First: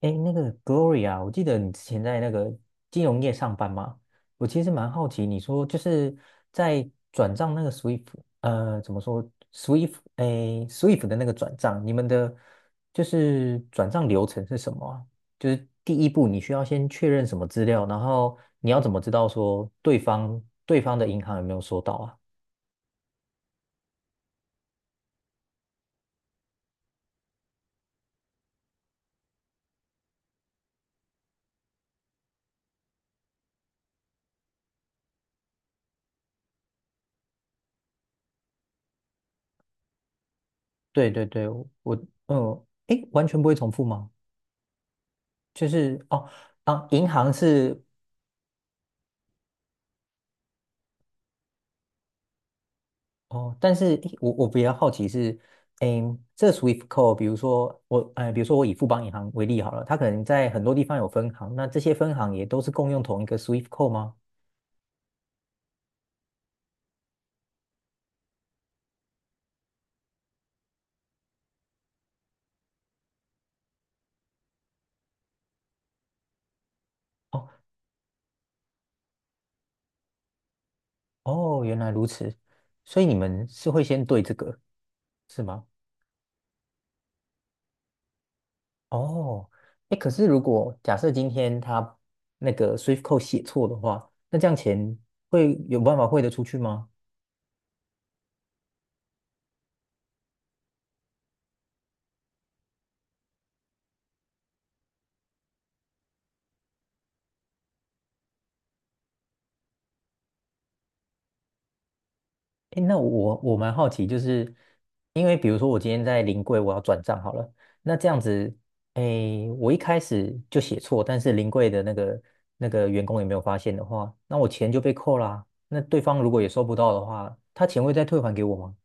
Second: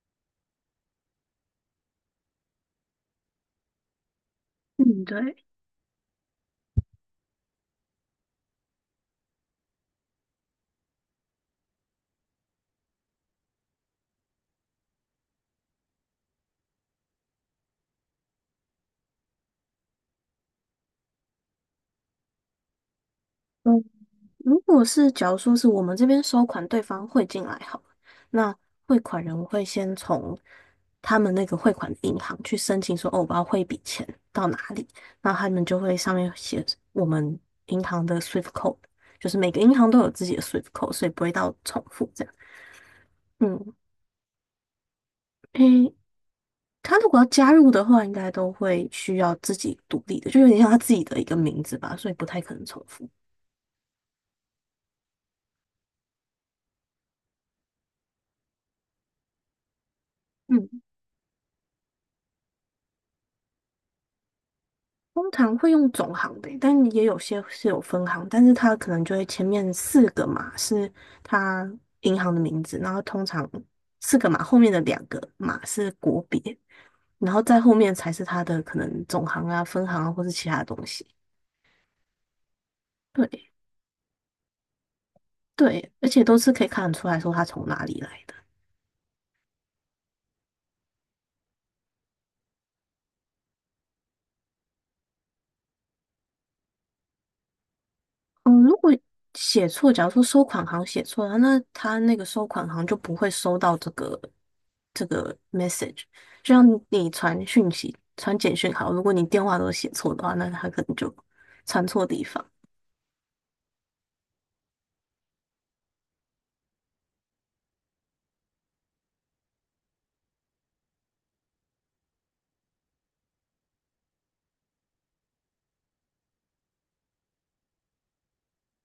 哎，那个 Gloria，我记得你之前在那个金融业上班嘛，我其实蛮嗯，好奇，对，你说就是在转账那个 SWIFT，怎么说 SWIFT，哎，SWIFT 的那个转账，你们的就是转账流程是什么啊？就是第一步你需要先确认什么资料，然后你要怎么知道说对方的银行有没有收到啊？嗯，如果是假如说是我们这边收款，对方汇进来好了，那汇款人我会先从他们那个汇款的银行去申请说，哦，我要汇一笔钱到哪里，那他们就会上面写我们银行的 SWIFT code，就是每个银行都有自己的 SWIFT code，所对以不对会对，到重我，复这样。嗯，哎，完全不会重嗯，复吗？就诶，是哦，啊，他如银果要行加入是的话，应该都会需要自己独立的，就有点像他自己的一个名字吧，所以不太可能重复。哦，但是诶我比较好奇是，诶，这 SWIFT code，比如说我，比如说我以富邦银行为例好了，它可能在很多嗯。地方有分行，那这些分行也都是共用同一个 SWIFT code 吗？通常会用总行的，但也有些是有分行，但是它可能就会前面四个码是它银行的名字，然后通常四个码后面的两个码是国别，然后哦再后面才是它的可能总行啊、分行啊或是其他东西。哦，原来如此，所以你们对是会先对这个是吗？对，而且都是可以看得出来说它从哪里来的。哦，哎，可是如果假设今天他那个 SWIFT code 写错的话，那这样钱会有办法汇得出去吗？嗯，如果写错，假如说收款行写错了，那他那个收款行就不会收到这个 message。就像你传讯息、传简讯好，如果你电话都写错的话，那他可能就传错地方。诶，那我蛮好奇，就是因为比如说我今天在临柜我要转账好了，那这样子，诶，我一开始就写错，但是临柜的那个员工也没有发现的话，那我钱就被扣啦。那对方如果也收不到的话，他钱会再退还给我吗？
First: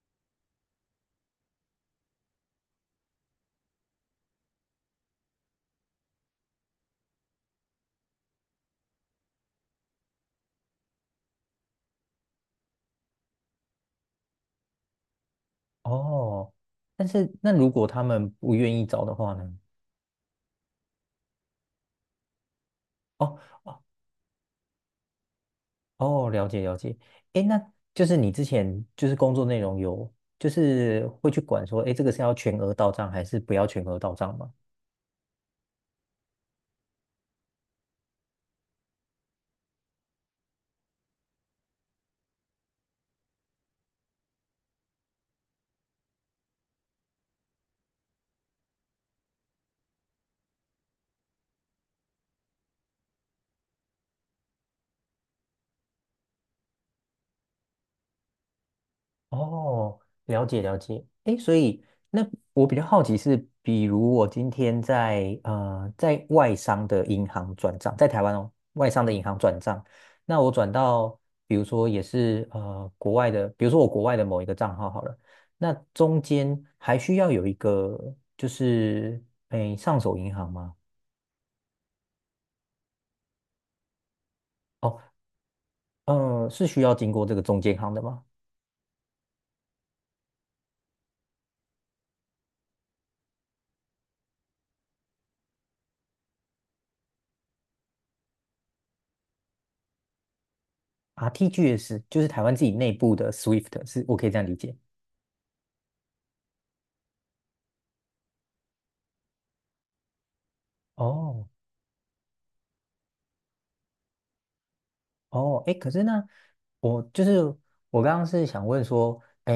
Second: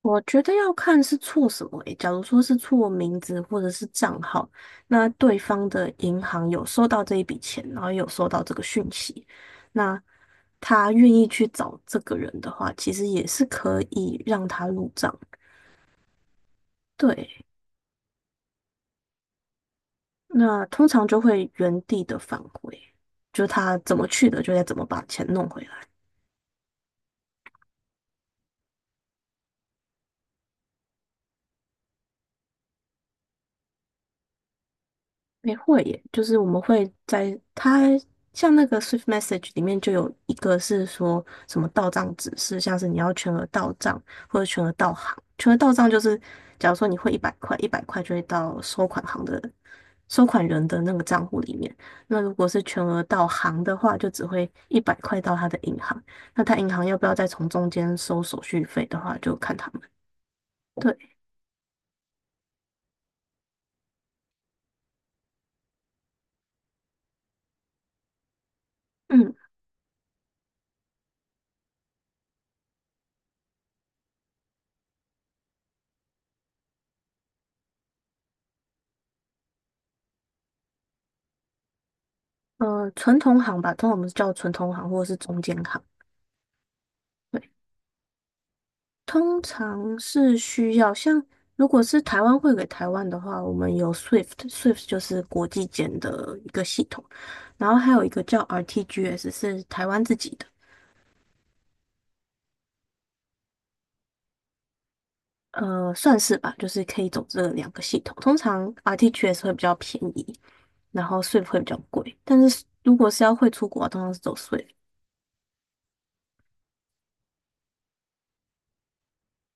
我觉得要看是错什么诶，假如说是错名字或者是账号，那对方的银行有收到这一笔钱，然后也有收到这个讯息，那他愿意去找这个人的话，其实也是可以让他入账。哦，但是对，那如果他们不愿意找的话呢？那通常就会原地的返回，哦就他怎么去的，就得怎么把钱弄回来。哦，了解了解。诶，那就是你之前就是工作内容有，就是会去管说，诶，这个是要全额到账还是不要全额到账吗？没会耶，就是我们会在它像那个 Swift Message 里面就有一个是说什么到账指示，像是你要全额到账或者全额到行。全额到账就是，假如说你汇一百块，一百块就会到收款行的收款人的那个账户里面。那如果是全额到行的话，就只会一百块到他的银行。那他银行要不要再从中间收手续费的话，就看他们。哦，了解了对，解。诶，所以那我比较好奇是，比如我今天在外商的银行转账，在台湾哦，外商的银嗯，行转账，那我转到比如说也是国外的，比如说我国外的某一个账号好了，那中间还需要有一个就是诶上手银行吗？纯同行吧，通常我们是叫纯同行哦，或者是中间行。嗯，是需要经过这个对。中间行的吗通常是需要，像如果是台湾汇给台湾的话，我们有 SWIFT，SWIFT 就是国际间的一个系统，然后还有一个叫 RTGS 是台湾自己的，？RTGS 就是台湾自己内部的 SWIFT，是我可以这样理解。算是吧，就是可以走这两个系统。通常 RTGS 会比较便宜，然后 SWIFT 哦，会比较贵，但是如果是要汇出国，通常是走 SWIFT。哦，哎，可是呢，我就是我刚刚是想问说，哎，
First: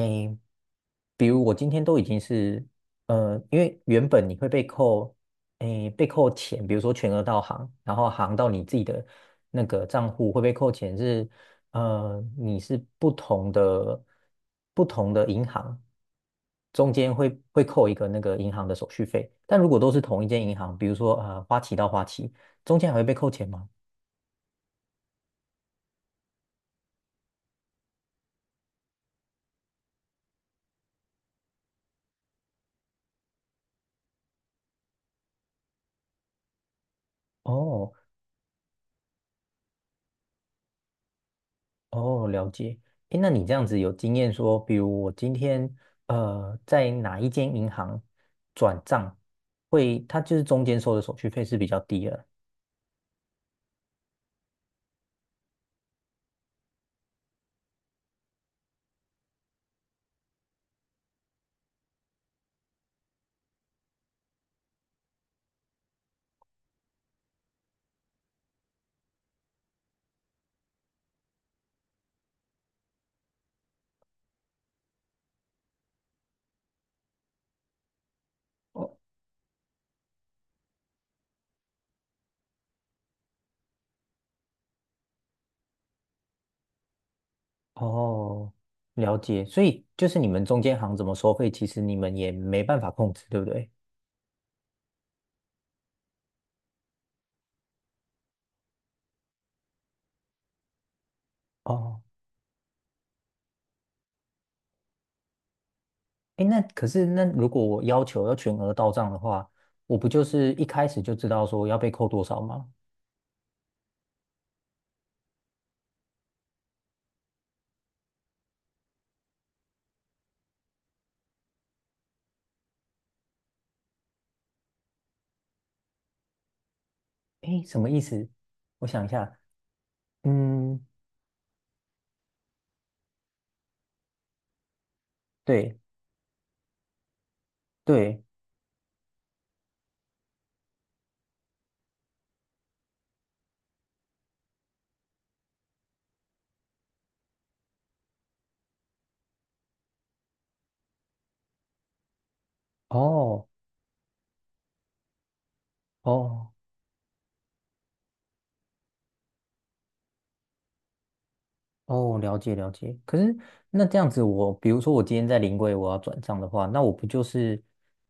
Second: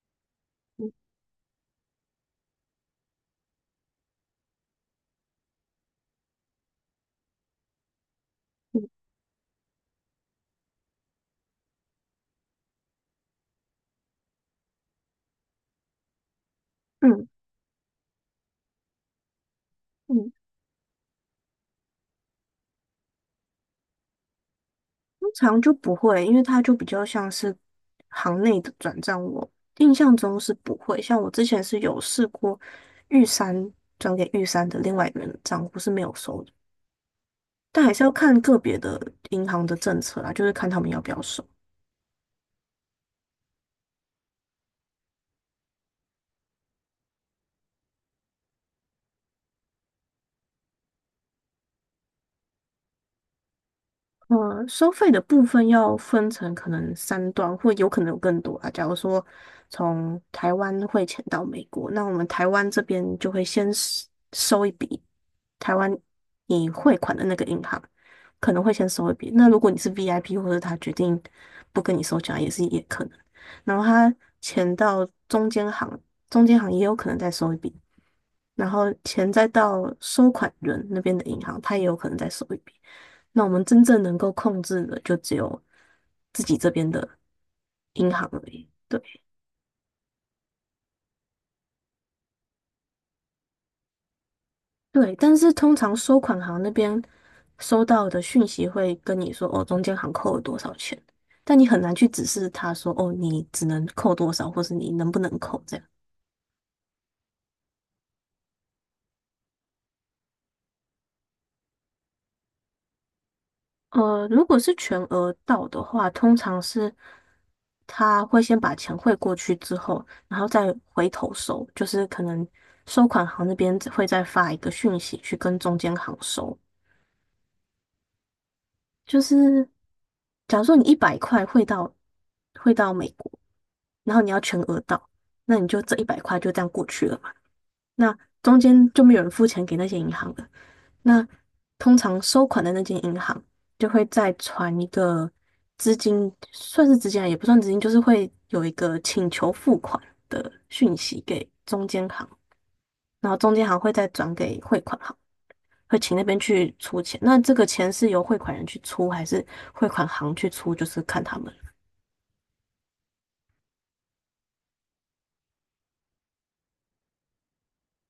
嗯比如我今天都已经是，因为原本你会被扣，哎，被扣钱，比如说全额到行，然后行到你自己的那个账户会被扣钱是，你是不同的银行中间嗯会扣一个那个银行的手续费，但如果都是同一嗯。间银行，比如说花旗到花旗，中间还会被扣钱吗？通常就不会，因为它就比较像是行内的转账，我印象中是不会。像我之前是有试过玉山转给玉山的另外一个人的账户是没有收的，但哦，还是要看个别的银行的政策啦，就是看他们要不要收。哦，了解。诶，那你这样子有经验说，比如我今天在哪一间银行转账，会它就是中间收的手续费是比较低了。收费的部分要分成可能三段，或有可能有更多啊。假如说从台湾汇钱到美国，那我们台湾这边就会先收一笔台湾你汇款的那个银行可能会先收一笔。那如果你是 VIP，或者他决定不跟你收钱啊，也是也可能。然后他钱到中间行，中间行也有可能再收一笔。然后哦，钱再到收款人那边的银行，他也有可能再收一笔。那我们真正能够控制的，就只有自己这边的银行而哦，已。对了解。所以就是你们中间行怎么收费，其实你们也没办法控制，对不对？对，但是通常收款行那边收到的讯息会跟你说，哦，中间行扣了多少钱，但你很难哦，去指示他说，哦，你只能扣多少，或是你能不能扣这样。诶，那可是那如果我要求要全额到账的话，我不就是一开始就知道说要被扣多少吗？如果是全额到的话，通常是他会先把钱汇过去之后，然后再回头收，就是可能收款行那边会再发一个讯息去跟中间行收。哎，什么意思？我想一就下，是假如说你嗯，一百块汇到美国，然后你要全额到，那你对就这一百块就这样过去了。那对。中间就没有人付钱给那些银行了。那通常收款的那间银行就会再传一个资金，算是资金啊，也不算资金，就是会有一个请求付款的讯息给中间行，然后哦，中间行会再转给汇款行，会请那边哦去出钱。那这个钱是由汇款人去出，还是汇款行去出，就是看他们。哦，了解了解。可是那这样子我，比如说我今天在临柜我要转账的话，那我不就是，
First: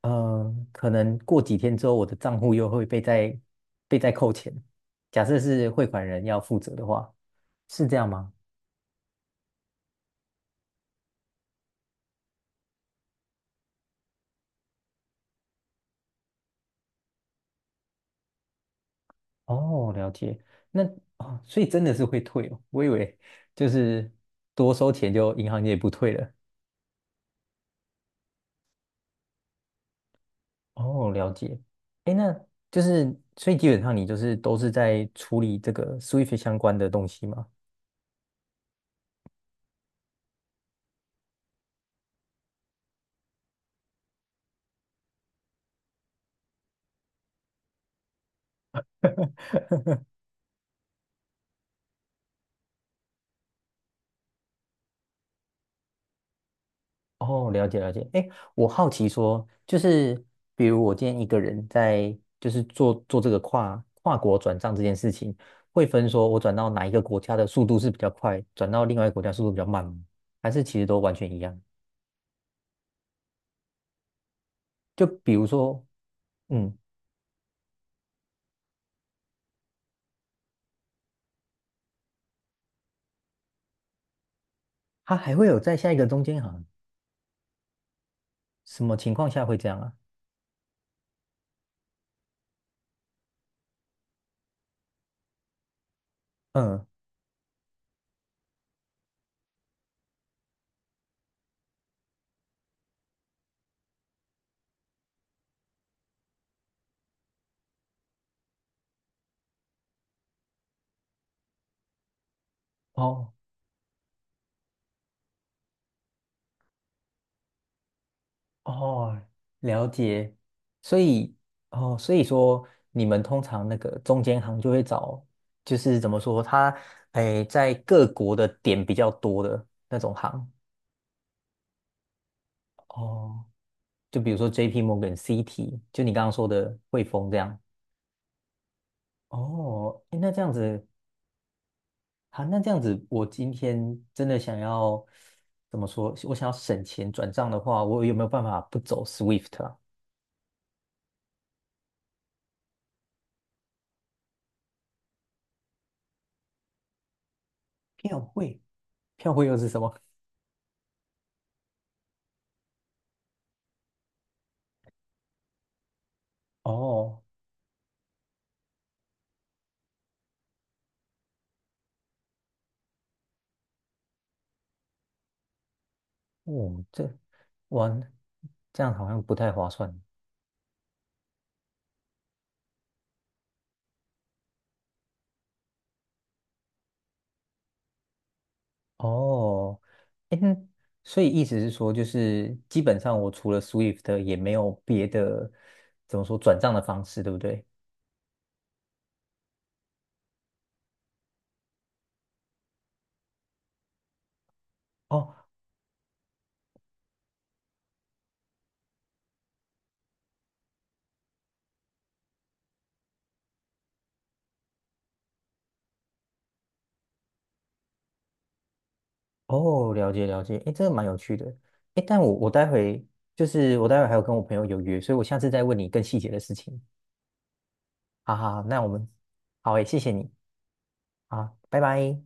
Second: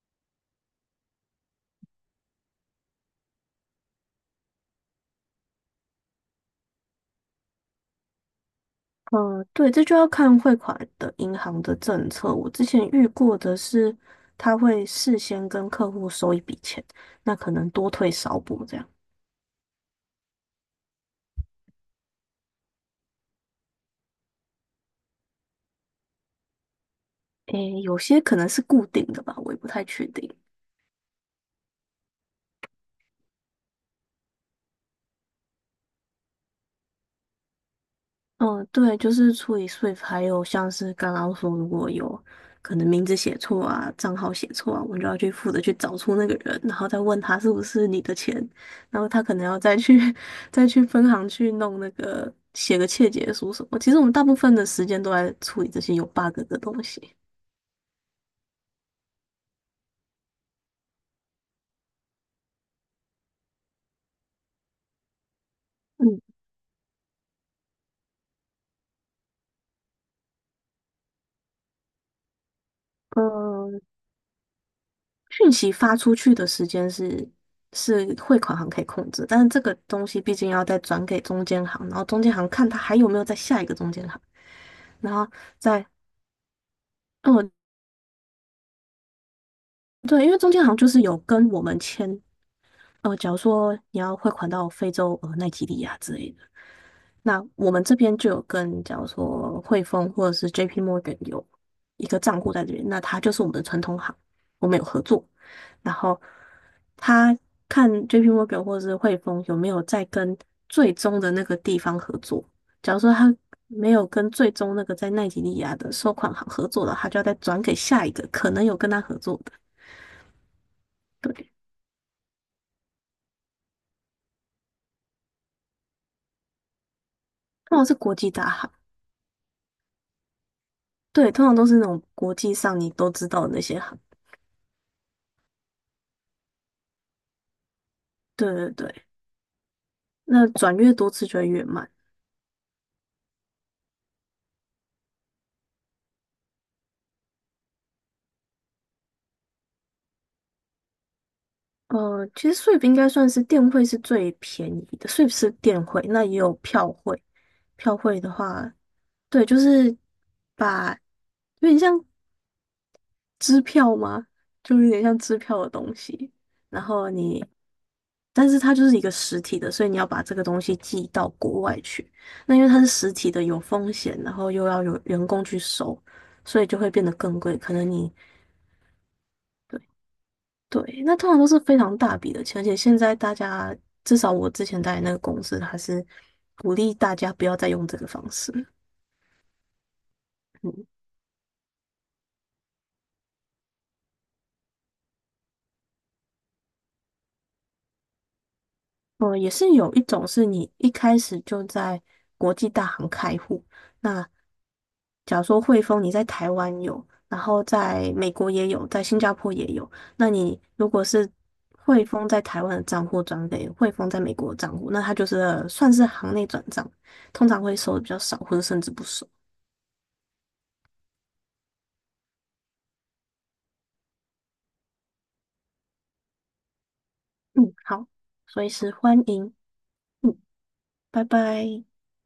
嗯，可能过几天之后我的账户又会被再扣钱。假设是汇款人要负责的话，是这样吗？嗯，对，这就要看汇款的银行的政策。我之前遇过的是，他会事先跟客户收一笔钱，那可能多退少补这样。哦，了解。那哦，所以真的是会退哦。我以为就是多收钱就银行也不退了。诶，有些可能是固定的吧，我也不太确定。哦，了解。哎，那就是所以基本上你就是都是在处理这个 Swift 相关的东西吗？嗯，对，就是处理 Swift，还有像是刚刚说，如果有可能名字写错啊、账号写错啊，我们就要去负责去找出那个人，然后再问他是不是你的钱，然后他可能要再去 再去分行去弄那个写个窃结书什么。其实我们大部分的时间都在处理这些有 bug 的东西。哦，了解了解。哎，我好奇说，就是比如我今天一个人在，就是做做这个跨国转账这件事情，会分嗯，说我转到哪一个国家的速度是比较快，转到另外一个国家速度比较慢吗？还是其实都完全一样？呃，就比如讯息说，发出去的时嗯，间是汇款行可以控制，但是这个东西毕竟要再转给中间行，然后中间行看他还有没有在下一个中间行。然他后还会有在再，下一个中间行，嗯，什么情况下会这样啊？对，因为中间好像就是有跟我们签，假如说你要汇款到非洲，奈及利亚之类的。嗯，那我们这边就有跟，假如说汇丰或者是 JP Morgan 有一个账户在这边，那它就是我们的传统行，我们有合作。然后他看 JP Morgan 或者是汇丰有没有在跟最终的那个地方合作。假如说哦他没有跟最终那个在奈及利亚的收款行合作的，他就要再转给下一个可能有跟他合哦，作的。了解。所以，对，哦，所以说你们通常那个中间行就会找，就是怎么说，它，哎，在通常是各国际国的大行，点比较多的那种行。对，通常都是那种国际上你都知道哦，的那些行。就比如说 JP Morgan、CT，就你刚刚说的汇丰这样。对对对。哦，诶那这那样转子，越多次就会越慢。好，那这样子，我今天真的想要怎么说？我想要省钱转账的话，我有没有办法不走 Swift 啊？其实 s w 应该算是电汇是最便宜的 s w 是电汇，那也有票汇。票汇票的汇，话，票汇对，又就是什么？是把有点像支票吗？就有点像支票的东西。然后哦，你，但是它就是一个实体的，所以你要把这个东西寄到国外去。那因为它是实体的，有风险，然后又要有员工去收，所以就哦，会变得更贵。可能你。完这样好像不太划算对，那通常都是非常大笔的钱，而且现在大家至少我之前待的那个公司，它是鼓励大家不要再用这个方式。哦。诶，那嗯，所以意思是说，就是基本上我除了 Swift 也没有别的怎么说转账的方式，对不对？也是有一种是你一开始就在国际大行开户，那哦假如说汇丰你在台湾有，然后在美国也有，在新加坡也有，那你如果是汇丰在台湾的账户转给汇丰在美国的账户，那它就是算是行内转账，通常会收的比较少，或者甚至不收。哦，了解了解，哎，这个蛮有趣的。哎，但我待会还有跟我朋友有约，所以我下次再问你更细节的事情。嗯，好，好好，好随那我时们欢迎。好诶，谢谢你，嗯，拜好，拜拜。拜。